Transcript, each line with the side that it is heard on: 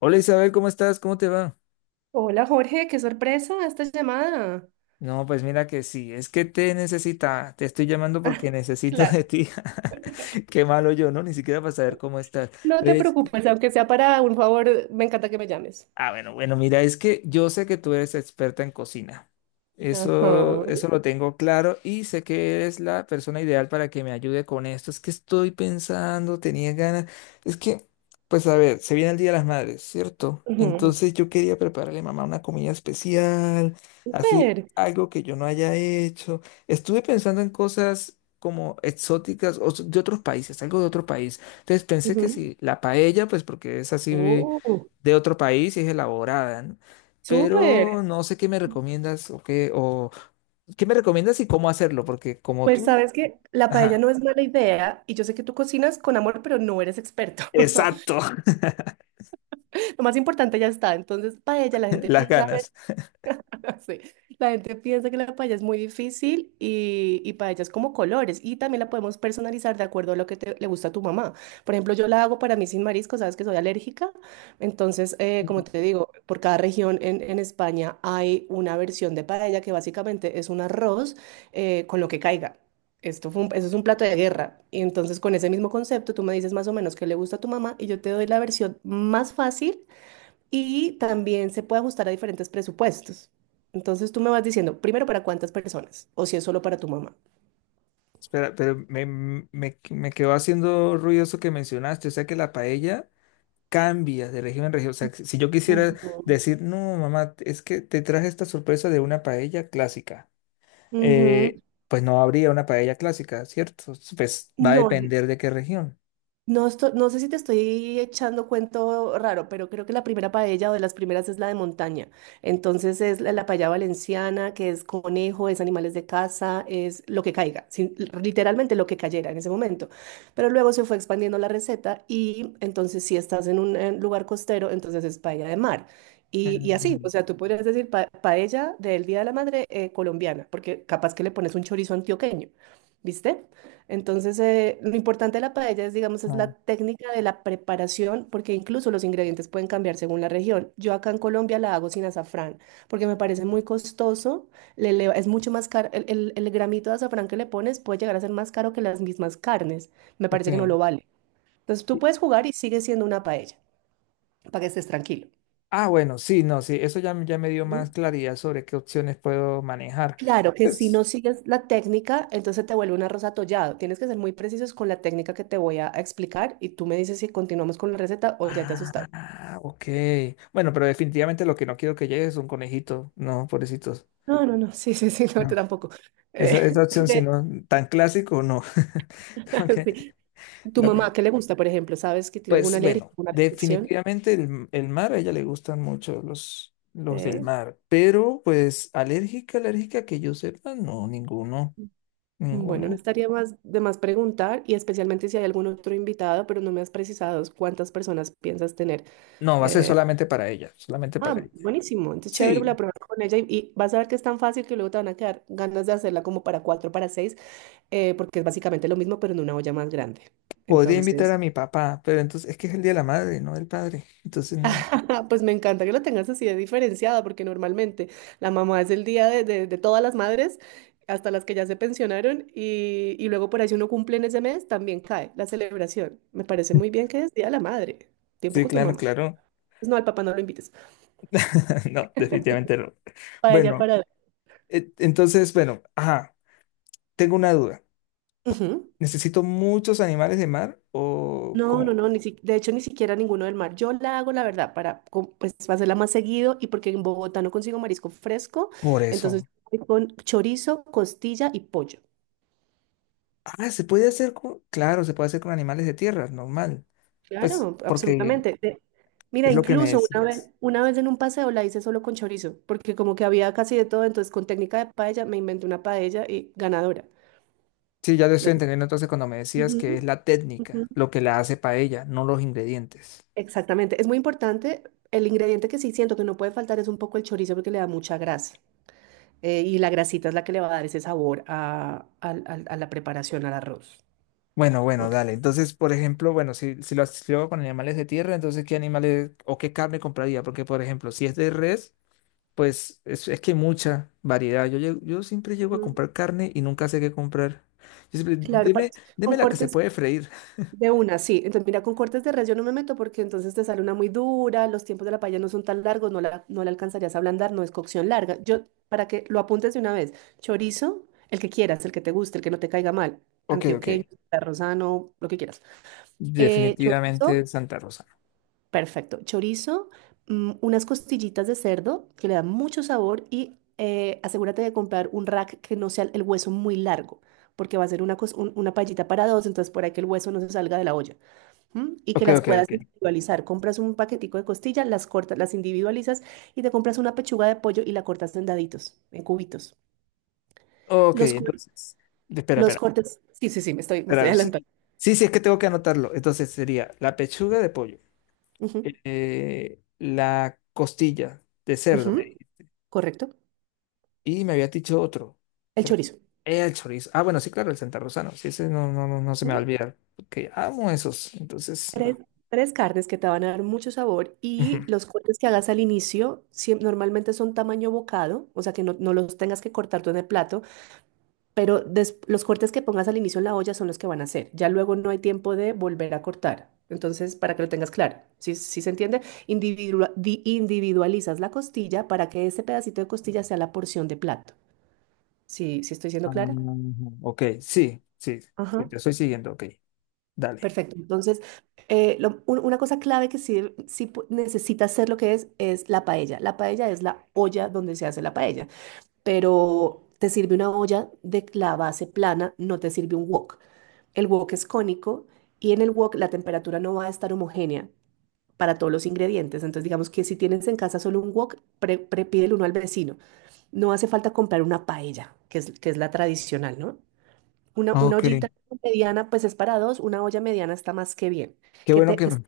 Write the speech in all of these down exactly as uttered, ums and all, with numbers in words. left: Hola Isabel, ¿cómo estás? ¿Cómo te va?
right: Hola Jorge, qué sorpresa esta llamada.
left: No, pues mira que sí, es que te necesita, te estoy llamando porque necesito de
right: Claro.
left: ti. Qué malo yo, ¿no? Ni siquiera para saber cómo estás.
right: No te
left: ¿Ves?
right: preocupes, aunque sea para un favor, me encanta que me llames.
left: Ah, bueno, bueno, mira, es que yo sé que tú eres experta en cocina. Eso,
right: Ajá.
left: eso lo tengo claro y sé que eres la persona ideal para que me ayude con esto. Es que estoy pensando, tenía ganas. Es que, pues a ver, se viene el Día de las Madres, ¿cierto?
right: ujú,
left: Entonces yo quería prepararle a mamá una comida especial,
right: Súper.
left: así, algo que yo no haya hecho. Estuve pensando en cosas como exóticas o de otros países, algo de otro país. Entonces pensé que
right: ujú,
left: si la paella, pues porque es así
right: Oh,
left: de otro país y es elaborada, ¿no? Pero
right: súper.
left: no sé qué me recomiendas o qué, o qué me recomiendas y cómo hacerlo, porque como
right: Pues
left: tú...
right: sabes que la paella
left: Ajá,
right: no es mala idea y yo sé que tú cocinas con amor, pero no eres experto.
left: exacto,
right: Lo más importante ya está. Entonces, paella, la gente
left: las
right: piensa.
left: ganas.
right: Sí. La gente piensa que la paella es muy difícil y, y paella es como colores, y también la podemos personalizar de acuerdo a lo que te- le gusta a tu mamá. Por ejemplo, yo la hago para mí sin marisco, sabes que soy alérgica. Entonces, eh, como te digo, por cada región en, en España hay una versión de paella que básicamente es un arroz eh, con lo que caiga. Esto fue un- eso es un plato de guerra. Y entonces con ese mismo concepto tú me dices más o menos qué le gusta a tu mamá y yo te doy la versión más fácil, y también se puede ajustar a diferentes presupuestos. Entonces tú me vas diciendo, primero para cuántas personas o si es solo para tu mamá.
left: Espera, pero me, me, me quedó haciendo ruido eso que mencionaste, o sea que la paella cambia de región en región. O sea, que si yo quisiera
right: Ujú.
left: decir, no, mamá, es que te traje esta sorpresa de una paella clásica,
right: Ujú.
left: eh, pues no habría una paella clásica, ¿cierto? Pues va a
right: No,
left: depender de qué región.
right: no, esto- no sé si te estoy echando cuento raro, pero creo que la primera paella o de las primeras es la de montaña. Entonces es la, la paella valenciana, que es conejo, es animales de casa, es lo que caiga, sin- literalmente lo que cayera en ese momento. Pero luego se fue expandiendo la receta y entonces si estás en un eh, lugar costero, entonces es paella de mar. Y, y así,
left: Ujú.
right: o sea, tú podrías decir pa- paella del Día de la Madre eh, colombiana, porque capaz que le pones un chorizo antioqueño, ¿viste? Entonces, eh, lo importante de la paella es, digamos, es la
left: Ah,
right: técnica de la preparación, porque incluso los ingredientes pueden cambiar según la región. Yo acá en Colombia la hago sin azafrán, porque me parece muy costoso, le eleva- es mucho más caro, el, el- el gramito de azafrán que le pones puede llegar a ser más caro que las mismas carnes, me parece que no lo
left: ok.
right: vale. Entonces, tú puedes jugar y sigue siendo una paella, para que estés tranquilo.
left: Ah, bueno, sí, no, sí, eso ya, me- ya me dio más claridad sobre qué opciones puedo manejar.
right: Claro que si
left: Pues,
right: no sigues la técnica, entonces te vuelve un arroz atollado. Tienes que ser muy precisos con la técnica que te voy a explicar y tú me dices si continuamos con la receta o ya te asustaste.
left: ah, ok. Bueno, pero definitivamente lo que no quiero que llegue es un conejito, no, pobrecitos.
right: No, no, no, sí, sí, sí, no, tú
left: No.
right: tampoco.
left: Esa,
right: Eh,
left: esa opción, si
right: de-
left: no, tan clásico, no. Como que
right: sí. ¿Tu
left: la prim-
right: mamá qué le gusta, por ejemplo? ¿Sabes que tiene alguna
left: pues
right: alergia,
left: bueno,
right: alguna restricción?
left: definitivamente el, el mar, a ella le gustan mucho los, los del
right: Eh,
left: mar, pero pues alérgica, alérgica que yo sepa, no, ninguno,
right: Bueno, no
left: ninguno.
right: estaría más de más preguntar y especialmente si hay algún otro invitado, pero no me has precisado cuántas personas piensas tener.
left: No, va a ser
right: eh,
left: solamente para ella, solamente para
right: Ah,
left: ella.
right: buenísimo. Entonces, chévere, la
left: Sí,
right: prueba con ella y, y vas a ver que es tan fácil que luego te van a quedar ganas de hacerla como para cuatro, para seis, eh, porque es básicamente lo mismo, pero en una olla más grande.
left: podría invitar
right: Entonces,
left: a mi papá, pero entonces es que es el día de la madre, no del padre. Entonces no.
right: pues me encanta que lo tengas así de diferenciada, porque normalmente la mamá es el día de, de- de todas las madres, hasta las que ya se pensionaron, y, y luego por ahí si uno cumple en ese mes, también cae la celebración. Me parece muy bien que es Día de la Madre. Tiempo
left: Sí,
right: con tu
left: claro,
right: mamá.
left: claro.
right: Pues no, al papá no lo invites.
left: No, definitivamente no.
right: Para ella,
left: Bueno,
right: para...
left: e- entonces, bueno, ajá, tengo una duda.
right: Ujú.
left: ¿Necesito muchos animales de mar o
right: No, no,
left: cómo?
right: no, ni si- de hecho ni siquiera ninguno del mar. Yo la hago, la verdad, para co- pues, para hacerla más seguido y porque en Bogotá no consigo marisco fresco,
left: Por
right: entonces
left: eso.
right: voy con chorizo, costilla y pollo.
left: Ah, se puede hacer con, claro, se puede hacer con animales de tierra, normal. Pues
right: Claro,
left: porque
right: absolutamente. De- mira,
left: es lo que me
right: incluso una vez,
left: decías.
right: una vez en un paseo la hice solo con chorizo, porque como que había casi de todo, entonces con técnica de paella me inventé una paella y ganadora.
left: Sí, ya lo estoy
right: Lo-
left: entendiendo entonces cuando me decías que es
right: Ujú,
left: la
right: ujú.
left: técnica lo que la hace paella, no los ingredientes.
right: Exactamente, es muy importante. El ingrediente que sí siento que no puede faltar es un poco el chorizo porque le da mucha grasa. Eh, y la grasita es la que le va a dar ese sabor a, al- al- a la preparación al arroz.
left: Bueno, bueno,
right: Ok.
left: dale. Entonces, por ejemplo, bueno, si, si lo, si lo hago con animales de tierra, entonces, ¿qué animales o qué carne compraría? Porque, por ejemplo, si es de res, pues es, es que hay mucha variedad. Yo, llego- yo siempre llego a
right: Mm.
left: comprar carne y nunca sé qué comprar. Yo siempre,
right: Claro, pa-
left: deme,
right: con
left: deme la que se
right: cortes
left: puede freír.
right: de una, sí. Entonces, mira, con cortes de res yo no me meto porque entonces te sale una muy dura, los tiempos de la paella no son tan largos, no la, no la alcanzarías a ablandar, no es cocción larga. Yo, para que lo apuntes de una vez, chorizo, el que quieras, el que te guste, el que no te caiga mal,
left: Ok, ok.
right: antioqueño, rosano, lo que quieras. Eh, chorizo.
left: Definitivamente Santa Rosa.
right: Perfecto. Chorizo, mm, unas costillitas de cerdo que le dan mucho sabor y eh, asegúrate de comprar un rack que no sea el hueso muy largo, porque va a ser una, cos- un- una paellita para dos, entonces por ahí que el hueso no se salga de la olla. ¿M? Y que
left: Ok,
right: las
left: ok,
right: puedas
left: ok.
right: individualizar. Compras un paquetico de costillas, las cortas, las individualizas y te compras una pechuga de pollo y la cortas en daditos, en cubitos.
left: Ok,
right: Los, cor-
left: entonces, espera,
right: los
left: espera,
right: cortes. Sí, sí, sí, me estoy, me estoy
left: espera. Sí,
right: adelantando.
left: sí, sí, es que tengo que anotarlo. Entonces sería la pechuga de pollo,
right: Ujú,
left: eh, la costilla de cerdo.
right: ujú, correcto.
left: Y me había dicho otro.
right: El
left: Pero que-
right: chorizo.
left: el chorizo. Ah, bueno, sí, claro, el Santa Rosano. Sí, ese no, no, no, no se me va a olvidar. Porque amo esos. Entonces,
right: Tres,
left: no.
right: tres carnes que te van a dar mucho sabor
left: Ujú.
right: y los cortes que hagas al inicio siem- normalmente son tamaño bocado, o sea que no, no los tengas que cortar tú en el plato, pero des- los cortes que pongas al inicio en la olla son los que van a hacer. Ya luego no hay tiempo de volver a cortar. Entonces, para que lo tengas claro, sí, sí, ¿se entiende? Individua- di- individualizas la costilla para que ese pedacito de costilla sea la porción de plato. ¿Sí, sí estoy siendo
left: Ah,
right: clara?
left: ok, sí, sí, sí,
right: Ajá.
left: te estoy siguiendo, ok. Dale.
right: Perfecto. Entonces, eh, lo- un- una cosa clave que sí, sí, pu- necesita hacer lo que es, es la paella. La paella es la olla donde se hace la paella, pero te sirve una olla de la base plana, no te sirve un wok. El wok es cónico y en el wok la temperatura no va a estar homogénea para todos los ingredientes. Entonces, digamos que si tienes en casa solo un wok, pre, pre- pídele uno al vecino. No hace falta comprar una paella, que es, que es la tradicional, ¿no? Una, una
left: Ok.
right: ollita mediana, pues es para dos, una olla mediana está más que bien.
left: Qué
right: Que
left: bueno
right: te,
left: que...
right: que es-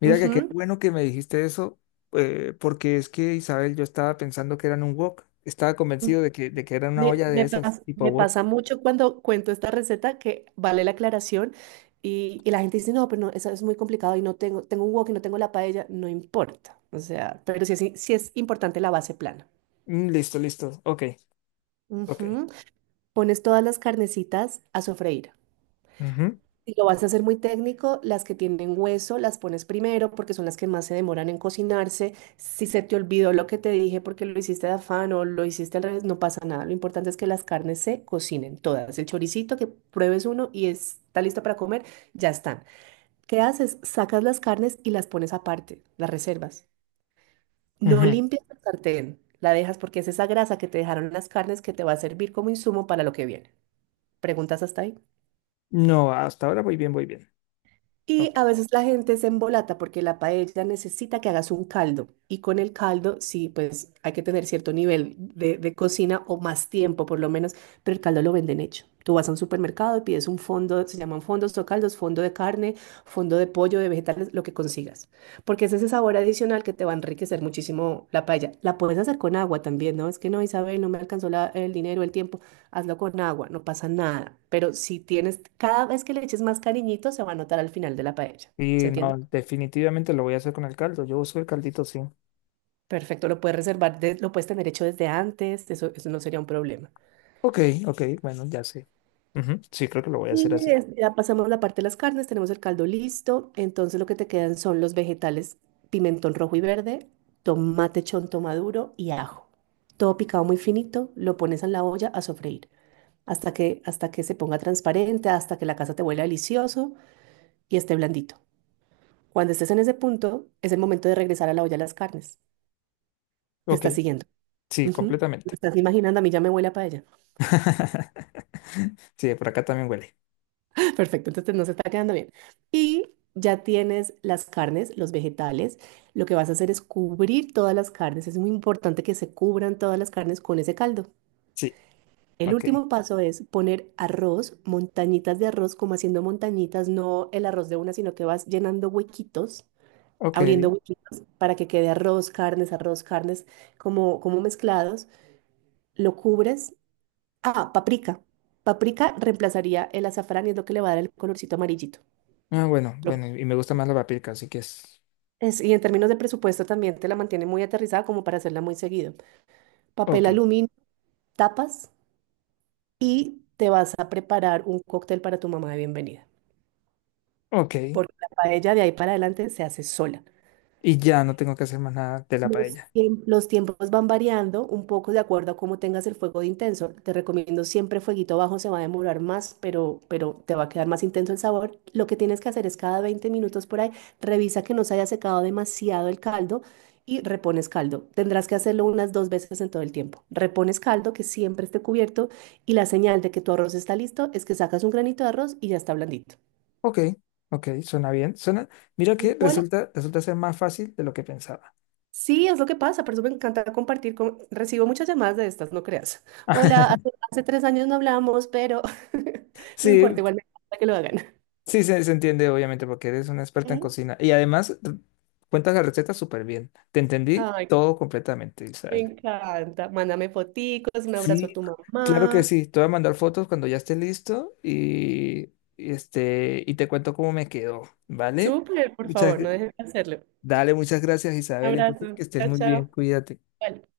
left: Mira que qué
right: Ujú.
left: bueno que me dijiste eso, eh, porque es que, Isabel, yo estaba pensando que eran un wok. Estaba convencido de que, de que era una
right: Me,
left: olla de
right: me
left: esas,
right: pas-
left: tipo
right: me
left: wok.
right: pasa mucho cuando cuento esta receta que vale la aclaración y, y la gente dice, no, pero no, eso es muy complicado y no tengo, tengo un wok y no tengo la paella, no importa. O sea, pero sí es, sí es importante la base plana.
left: Mm, listo, listo. Ok, ok.
right: Ujú. Pones todas las carnecitas a sofreír.
left: Ujú,
right: Si lo vas a hacer muy técnico, las que tienen hueso las pones primero porque son las que más se demoran en cocinarse. Si se te olvidó lo que te dije porque lo hiciste de afán o lo hiciste al revés, no pasa nada. Lo importante es que las carnes se cocinen todas. El choricito, que pruebes uno y está listo para comer, ya están. ¿Qué haces? Sacas las carnes y las pones aparte, las reservas. No
left: ujú.
right: limpias el sartén, la dejas porque es esa grasa que te dejaron las carnes que te va a servir como insumo para lo que viene. ¿Preguntas hasta ahí?
left: No, hasta ahora voy bien, voy bien.
right: Y
left: Ok.
right: a veces la gente se embolata porque la paella necesita que hagas un caldo. Y con el caldo, sí, pues hay que tener cierto nivel de, de cocina o más tiempo por lo menos, pero el caldo lo venden hecho. Tú vas a un supermercado y pides un fondo, se llaman fondos o caldos, fondo de carne, fondo de pollo, de vegetales, lo que consigas. Porque es ese sabor adicional que te va a enriquecer muchísimo la paella. La puedes hacer con agua también, ¿no? Es que no, Isabel, no me alcanzó la- el dinero, el tiempo. Hazlo con agua, no pasa nada. Pero si tienes, cada vez que le eches más cariñito, se va a notar al final de la paella. ¿Se
left: Y
right: entiende?
left: no, definitivamente lo voy a hacer con el caldo. Yo uso el caldito, sí.
right: Perfecto, lo puedes reservar, de- lo puedes tener hecho desde antes, eso, eso no sería un problema.
left: Ok, ok, bueno, ya sé. Ujú, sí, creo que lo voy a hacer
right: Y
left: así.
right: es- ya pasamos la parte de las carnes, tenemos el caldo listo, entonces lo que te quedan son los vegetales, pimentón rojo y verde, tomate chonto maduro y ajo. Todo picado muy finito, lo pones en la olla a sofreír hasta que, hasta que se ponga transparente, hasta que la casa te huela delicioso y esté blandito. Cuando estés en ese punto, es el momento de regresar a la olla de las carnes. Te
left: Ok,
right: estás siguiendo.
left: sí,
right: Ujú. Lo
left: completamente.
right: estás imaginando, a mí ya me huele a paella.
left: Sí, por acá también huele.
right: Perfecto, entonces nos está quedando bien. Y ya tienes las carnes, los vegetales. Lo que vas a hacer es cubrir todas las carnes. Es muy importante que se cubran todas las carnes con ese caldo.
left: Sí,
right: El
left: ok,
right: último paso es poner arroz, montañitas de arroz, como haciendo montañitas, no el arroz de una, sino que vas llenando huequitos,
left: ok.
right: abriendo huequitos para que quede arroz, carnes, arroz, carnes, como, como mezclados. Lo cubres. Ah, paprika. Paprika reemplazaría el azafrán y es lo que le va a dar el colorcito amarillito.
left: Ah, bueno,
right: Lo-
left: bueno, y me gusta más la paprika, así que es.
right: es- y en términos de presupuesto también te la mantiene muy aterrizada como para hacerla muy seguido. Papel
left: Ok,
right: aluminio, tapas y te vas a preparar un cóctel para tu mamá de bienvenida.
left: ok.
right: Porque la paella de ahí para adelante se hace sola.
left: Y ya no tengo que hacer más nada de la
right: Los,
left: paella.
right: tiemp- los tiempos van variando un poco de acuerdo a cómo tengas el fuego de intenso. Te recomiendo siempre fueguito bajo, se va a demorar más, pero, pero te va a quedar más intenso el sabor. Lo que tienes que hacer es cada veinte minutos por ahí, revisa que no se haya secado demasiado el caldo y repones caldo. Tendrás que hacerlo unas dos veces en todo el tiempo. Repones caldo, que siempre esté cubierto, y la señal de que tu arroz está listo es que sacas un granito de arroz y ya está blandito.
left: Ok, ok, suena bien. Suena. Mira que
right: Igual
left: resulta, resulta ser más fácil de lo que pensaba.
right: sí, es lo que pasa, por eso me encanta compartir con... Recibo muchas llamadas de estas, no creas. Hola, hace, hace tres años no hablamos, pero no importa,
left: Sí,
right: igual me encanta que lo hagan.
left: sí, se, se entiende, obviamente, porque eres una experta en
right: ¿Mm?
left: cocina. Y además, r- cuentas la receta súper bien. Te entendí
right: Ay,
left: todo completamente,
right: me
left: Isabel.
right: encanta. Mándame foticos, un abrazo a
left: Sí,
right: tu
left: claro que
right: mamá.
left: sí. Te voy a mandar fotos cuando ya esté listo y, y este, y te cuento cómo me quedó, ¿vale?
right: Súper, por
left: Muchas,
right: favor, no dejes de hacerlo.
left: dale, muchas gracias,
right: Un
left: Isabel. Entonces, que
right: abrazo.
left: estés
right: Chao,
left: muy bien.
right: chao.
left: Cuídate.
right: Vale.